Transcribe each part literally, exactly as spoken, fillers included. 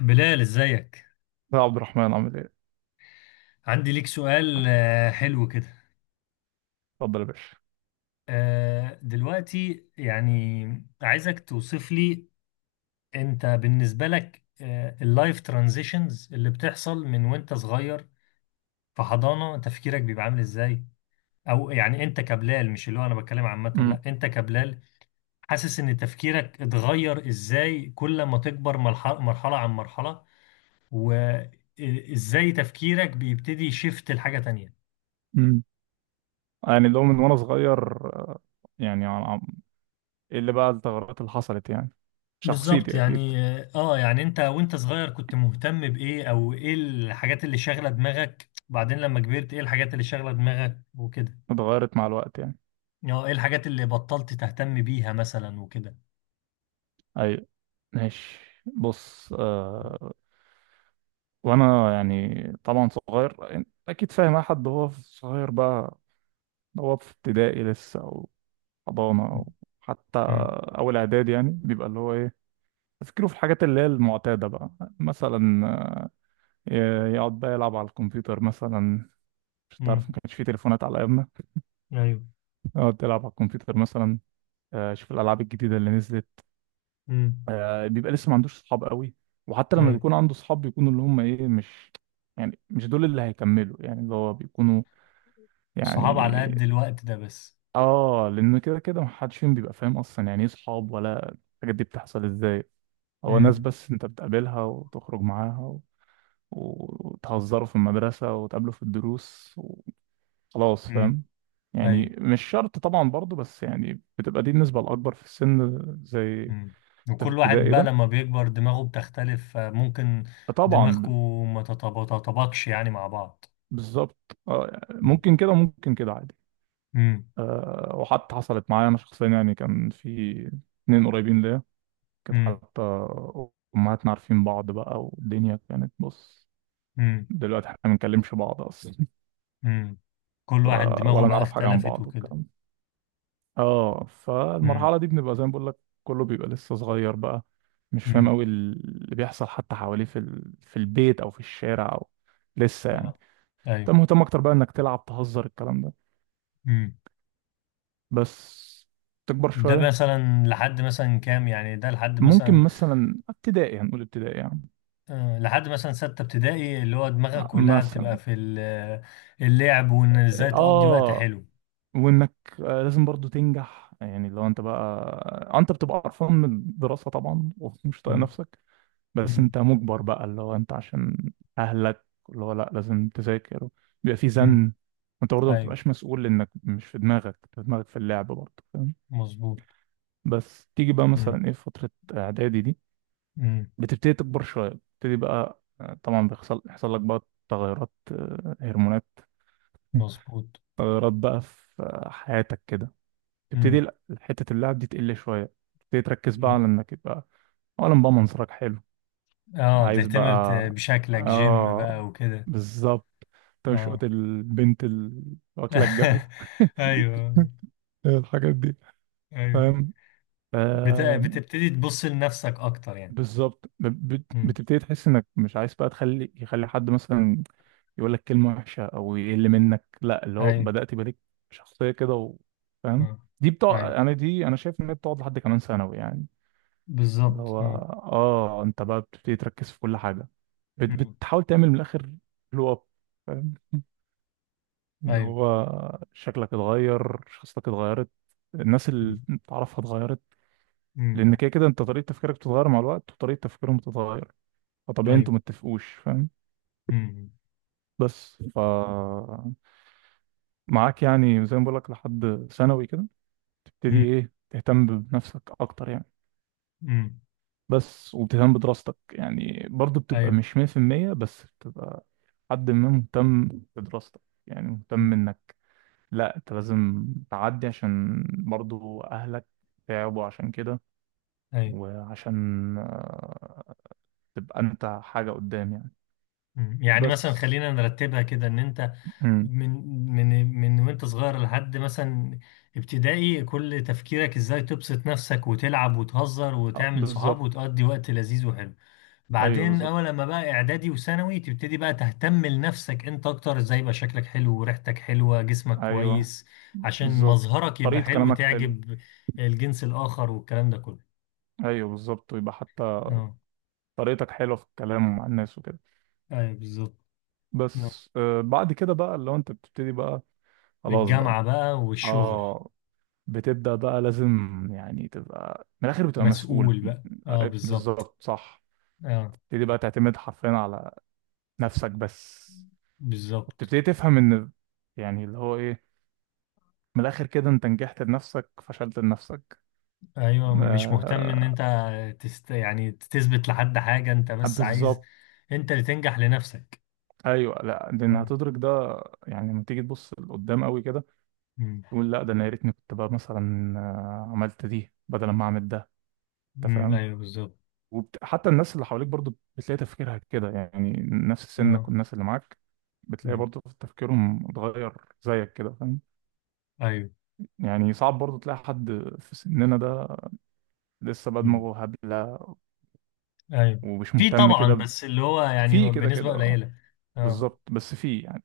بلال ازيك؟ يا عبد الرحمن عامل ايه؟ عندي ليك سؤال. آه، حلو كده. اتفضل يا باشا. آه، دلوقتي يعني عايزك توصف لي، انت بالنسبة لك اللايف ترانزيشنز اللي بتحصل من وانت صغير في حضانة تفكيرك بيبقى عامل ازاي، او يعني انت كبلال، مش اللي هو انا بتكلم عامة، لا امم انت كبلال، حاسس ان تفكيرك اتغير ازاي كل ما تكبر، مرحلة مرحلة عن مرحلة، وازاي تفكيرك بيبتدي يشفت لحاجة تانية. امم يعني لو من وانا صغير، آه، يعني عن- عن- ايه اللي بقى التغيرات اللي حصلت يعني بالظبط شخصيتي اكيد يعني. اه يعني انت وانت صغير كنت مهتم بايه، او ايه الحاجات اللي شاغله دماغك، بعدين لما كبرت ايه الحاجات اللي شاغله دماغك وكده. اتغيرت مع الوقت يعني. اه، ايه الحاجات اللي بطلت تهتم بيها مثلا وكده. اي، ماشي، بص. آه وانا يعني طبعا صغير، أنت اكيد فاهم اي حد هو في- صغير بقى، هو في ابتدائي لسه او حضانه او حتى امم. اول اعداد يعني، بيبقى اللي هو ايه، تفكيره في الحاجات اللي هي المعتاده بقى، مثلا آه، يقعد بقى يلعب على الكمبيوتر مثلا، مش تعرف ما امم. كانش في تليفونات على ايامنا. ايوه. اقعد تلعب على الكمبيوتر مثلا، آه، شوف الالعاب الجديده اللي نزلت. امم. آه، بيبقى لسه ما عندوش صحاب قوي، وحتى لما ايوه. بيكون عنده صحاب بيكونوا اللي هم ايه مش، يعني مش دول اللي هيكملوا يعني اللي هو بيكونوا الصحاب على يعني. قد الوقت ده بس. اه لان كده كده ما حدش فيهم بيبقى فاهم اصلا يعني ايه صحاب ولا الحاجات دي بتحصل ازاي، هو ناس امم. بس انت بتقابلها وتخرج معاها و... وتهزروا في المدرسة وتقابلوا في الدروس، خلاص امم. فاهم. ايوه. يعني مش شرط طبعا برضو، بس يعني بتبقى دي النسبة الأكبر في السن، زي امم. انت في وكل واحد ابتدائي بقى ده لما بيكبر دماغه بتختلف، ممكن دماغكم طبعا. ما تتطابقش يعني مع بعض. بالظبط، آه، ممكن كده وممكن كده عادي. امم. آه، وحتى حصلت معايا أنا شخصيا، يعني كان في اتنين قريبين ليا، كانت امم. حتى أمهاتنا عارفين بعض بقى، والدنيا كانت بص، دلوقتي احنا ما بنكلمش بعض أصلا. امم. كل ف- واحد دماغه ولا بقى نعرف حاجة عن اختلفت بعض وكده. والكلام ده. اه، امم. فالمرحلة دي بنبقى زي ما بقول لك، كله بيبقى لسه صغير بقى، مش فاهم امم. قوي اللي بيحصل حتى حواليه في ال... في البيت او في الشارع، او لسه يعني. تمام. انت ايوه. مهتم اكتر بقى انك تلعب تهزر الكلام ده امم. بس. تكبر ده شوية، مثلا لحد مثلا كام؟ يعني ده لحد ممكن مثلا مثلا ابتدائي هنقول ابتدائي يعني، آه، لحد مثلا ستة ابتدائي، اللي هو دماغك كلها بتبقى مثلا. في ال- اللعب، وان ازاي تقضي وقت اه، حلو. وانك آه، لازم برضو تنجح يعني، لو انت بقى آه، انت بتبقى قرفان من الدراسة طبعا ومش طايق امم. نفسك، بس امم. انت مجبر بقى اللي هو انت عشان اهلك اللي هو لا لازم تذاكر، بيبقى في امم. زن. وانت برضه ما ايوه. بتبقاش مسؤول، انك مش في دماغك، انت دماغك في اللعب برضه، فاهم. مظبوط. بس تيجي بقى امم. مثلا ايه في فترة اعدادي دي، امم. بتبتدي تكبر شوية، بتبتدي بقى آه، طبعا بيحصل يحصل لك بقى تغيرات، آه، هرمونات. مظبوط. تغيرات بقى في آه، حياتك كده، تبتدي امم. ال- حتة اللعب دي تقل شوية، تبتدي تركز بقى على امم. انك يبقى اولا بقى منظرك حلو، اه عايز تهتم بت- بقى. بشكلك، جيم بقى اه، وكده. بالظبط، اه. تشقط البنت اللي واكله الجو. ايوه. الحاجات دي، ايوه. فاهم. بت... آم، بتبتدي تبص لنفسك اكتر يعني. بالظبط، ب- بت- امم. بتبتدي تحس انك مش عايز بقى تخلي يخلي حد مثلا يقول لك كلمه وحشه او يقل منك، لا اللي هو ايوه. بدات يبقى ليك شخصيه كده. و- فاهم. اه. دي بتقعد، ايوه انا دي انا شايف ان هي بتقعد لحد كمان ثانوي يعني، اللي بالظبط. هو اه. اه انت بقى بتبتدي تركز في كل حاجة، بت- امم. بتحاول تعمل من الآخر بلو اب، فاهم، اللي ايوه. هو شكلك اتغير، شخصيتك اتغيرت، الناس اللي امم. انت تعرفها اتغيرت. أمم. لأن كده كده انت طريقة تفكيرك بتتغير مع الوقت وطريقة تفكيرهم بتتغير، فطبيعي ايوه. انتوا متفقوش، فاهم. امم. بس ف معاك يعني زي ما بقولك، لحد ثانوي كده تبتدي أمم. ايه، تهتم بنفسك أكتر يعني، أمم. بس وبتهتم بدراستك يعني برضه، بتبقى ايوه. مش مية في المية بس بتبقى حد ما مهتم بدراستك، يعني أمم. مهتم انك لا انت لازم تعدي عشان برضه اهلك تعبوا عشان كده، ايوه. وعشان آه، تبقى انت حاجة قدام يعني، أمم. يعني مثلا بس. خلينا نرتبها كده، ان انت مم. من من من وانت صغير لحد مثلا ابتدائي كل تفكيرك ازاي تبسط نفسك وتلعب وتهزر آه، وتعمل صحاب بالظبط. وتقضي وقت لذيذ وحلو. ايوه بعدين اول بالظبط. لما بقى اعدادي وثانوي تبتدي بقى تهتم لنفسك انت اكتر، ازاي يبقى شكلك حلو وريحتك حلوة جسمك ايوه كويس عشان بالظبط، مظهرك يبقى طريقة حلو، كلامك حلو. تعجب الجنس الاخر والكلام ده كله. ايوه بالظبط، ويبقى حتى اه. طريقتك حلوة في الكلام مع الناس وكده. ايوه بالظبط. آه. بس آه، بعد كده بقى اللي هو انت بتبتدي بقى، خلاص بقى. الجامعة بقى والشغل. اه، بتبدأ بقى لازم يعني تبقى من الآخر بتبقى مسؤول. مسؤول بقى اه آه، بالظبط. بالظبط صح. اه تبتدي بقى تعتمد حرفيا على نفسك بس، بالظبط. وبتبتدي تفهم إن يعني اللي هو إيه، من الآخر كده أنت نجحت لنفسك فشلت لنفسك. ايوه، مش مهتم ان آه، انت تست... يعني تثبت لحد حاجة، انت بس عايز بالظبط. انت اللي تنجح لنفسك. أيوه، لا لأن اه. هتدرك ده، يعني لما تيجي تبص لقدام قوي كده امم. تقول لا ده أنا يا ريتني كنت بقى مثلا آه، عملت دي بدل ما أعمل ده، أنت أمم، فاهم. ايوه بالظبط. وبت... حتى الناس اللي حواليك برضو بتلاقي تفكيرها كده يعني، نفس سنك اه. والناس اللي معاك بتلاقي أمم. برضو تفكيرهم اتغير زيك كده، فاهم. ايوه. يعني صعب برضو تلاقي حد في سننا ده لسه بقى مم. دماغه هبلة ايوه. ومش في مهتم طبعا، كده ب- بس اللي هو في يعني كده بنسبة كده. آه، قليلة. اه. بالظبط، بس في يعني،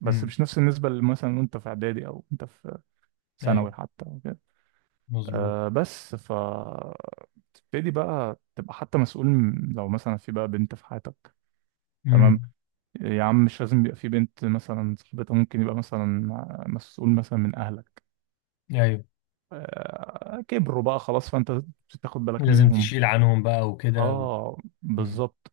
بس امم. مش نفس النسبة اللي مثلا وانت في اعدادي او انت في ايوه. ثانوي حتى وكده. مظبوط. أه بس ف تبتدي بقى تبقى حتى مسؤول، م- لو مثلا في بقى بنت في حياتك، تمام، امم. يا عم مش لازم يبقى في بنت، مثلا صاحبتها ممكن يبقى مثلا مسؤول مثلا من اهلك ايوه. آه، كبروا بقى خلاص، فانت تاخد بالك لازم منهم. تشيل عنهم بقى وكده و... اه مم. بالظبط،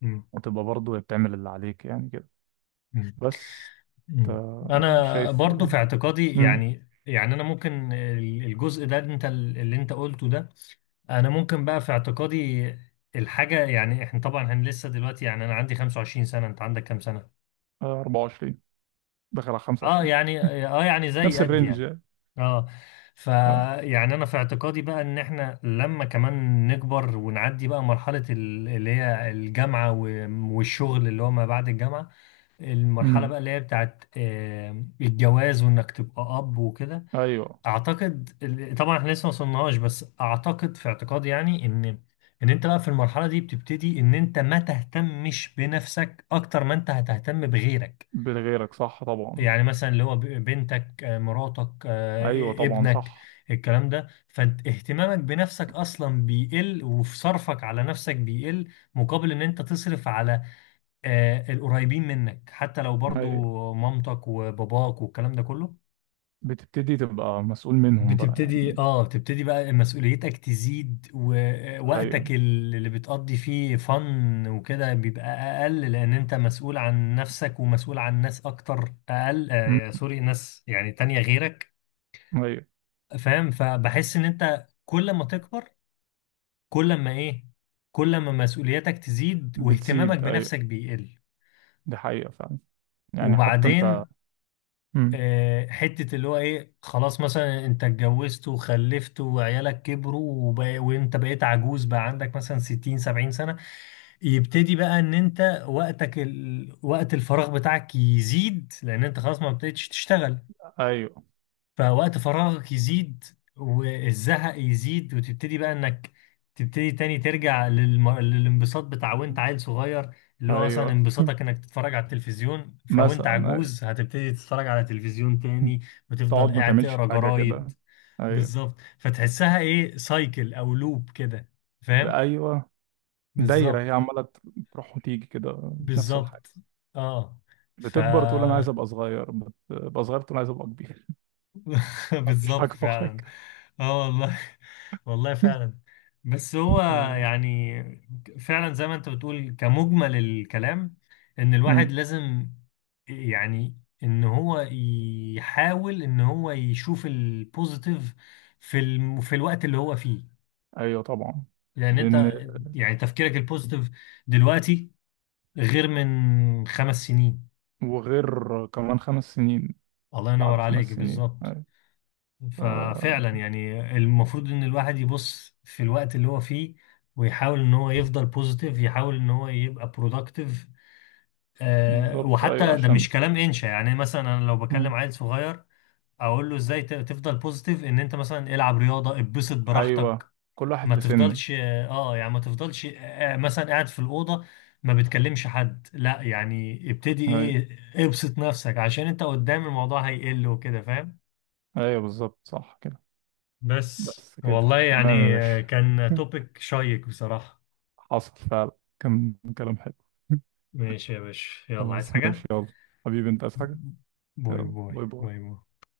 مم. وتبقى برضه بتعمل اللي عليك يعني كده، مم. بس مم. انت انا شايف. برضو في اعتقادي امم يعني، يعني انا ممكن ال- الجزء ده انت ال- اللي انت قلته ده، انا ممكن بقى في اعتقادي الحاجة، يعني احنا طبعا هن لسه دلوقتي، يعني انا عندي 25 سنة، انت عندك كام سنة؟ اربعة وعشرين، داخل على اه خمسة وعشرون. يعني، اه يعني زي نفس قد الرينج يعني. يعني. اه. ف اه. يعني انا في اعتقادي بقى ان احنا لما كمان نكبر ونعدي بقى مرحلة ال- اللي هي الجامعة و- والشغل اللي هو ما بعد الجامعة، المرحلة امم. بقى اللي هي بتاعت آه، الجواز وانك تبقى اب وكده. ايوه. اعتقد ال- طبعا احنا لسه ما وصلناش، بس اعتقد في اعتقادي يعني ان ان انت بقى في المرحلة دي بتبتدي ان انت ما تهتمش بنفسك اكتر ما انت هتهتم بغيرك، بغيرك صح طبعا. يعني مثلا اللي هو ب- بنتك، آه، مراتك، آه، ايوه إ- طبعا ابنك، صح. الكلام ده، فاهتمامك بنفسك اصلا بيقل، وفي صرفك على نفسك بيقل مقابل ان انت تصرف على آه، القريبين منك، حتى لو برضو ايوه، مامتك وباباك والكلام ده كله. بتبتدي تبقى مسؤول منهم بقى بتبتدي يعني. اه بتبتدي بقى مسؤوليتك تزيد، ايوه. ووقتك اللي بتقضي فيه فن وكده بيبقى اقل، لان انت مسؤول عن نفسك ومسؤول عن ناس اكتر اقل. امم. آه سوري، ناس يعني تانية غيرك. ايوه. فاهم. فبحس ان انت كل ما تكبر، كل ما ايه كل ما مسؤولياتك تزيد واهتمامك بتزيد، ايوه، بنفسك بيقل. دي حقيقة فعلا، يعني حتى انت. وبعدين مم. آه، حتة اللي هو ايه، خلاص مثلا انت اتجوزت وخلفت وعيالك كبروا وبقى وانت بقيت عجوز بقى، عندك مثلا ستين سبعين سنة، يبتدي بقى ان انت وقتك ال... وقت الفراغ بتاعك يزيد، لان انت خلاص ما بقتش تشتغل، ايوه. فوقت فراغك يزيد والزهق يزيد، وتبتدي بقى انك تبتدي تاني ترجع للم... للانبساط بتاع وانت عيل صغير، اللي هو مثلا ايوه. انبساطك انك تتفرج على التلفزيون، فوانت مثلا، أيوة. عجوز هتبتدي تتفرج على تلفزيون تاني تقعد وتفضل ما قاعد تعملش تقرا حاجة جرايد. كده. ايوه. بالظبط، فتحسها ايه سايكل او لوب كده. فاهم. ايوه، دايرة بالظبط. هي عمالة تروح وتيجي كده نفس الحاجة. بالظبط اه. ف. بتكبر تقول انا عايز ابقى صغير، بتبقى صغير تقول عايز ابقى كبير. مش بالظبط حاجة في فعلا. حاجة. اه والله. والله فعلا. بس هو آه. يعني فعلا زي ما انت بتقول كمجمل الكلام، ان الواحد مم. لازم، يعني ان هو يحاول ان هو يشوف البوزيتيف في الم... في الوقت اللي هو فيه، ايوه طبعا. لان لان انت يعني تفكيرك البوزيتيف دلوقتي غير من خمس سنين. وغير كمان خمس سنين، الله بعد ينور عليك، خمس سنين، بالظبط. ايوه. ف- ففعلا يعني المفروض ان الواحد يبص في الوقت اللي هو فيه، ويحاول ان هو يفضل بوزيتيف، يحاول ان هو يبقى برودكتيف. أه، بالظبط ايوه وحتى ده عشان. مش كلام انشا، يعني مثلا انا لو بكلم مم. عيل صغير اقول له ازاي ت- تفضل بوزيتيف، ان انت مثلا العب رياضة، اتبسط ايوه، براحتك، كل واحد ما لسنه. تفضلش اه آه، يعني ما تفضلش آه آه، مثلا قاعد في الأوضة ما بتكلمش حد، لا يعني ابتدي ايوه. ايه، ابسط نفسك عشان انت قدام الموضوع هيقل وكده. فاهم. ايوه بالظبط صح كده. بس بس كده والله تمام يا يعني باشا. آه، كان توبيك شيق بصراحة. حصل فعلا، كان كلام حلو. ماشي يا باشا، يلا عايز خلاص حاجة؟ ماشي، يلا حبيبي، انت عايز حاجة؟ باي يلا باي باي باي باي. باي.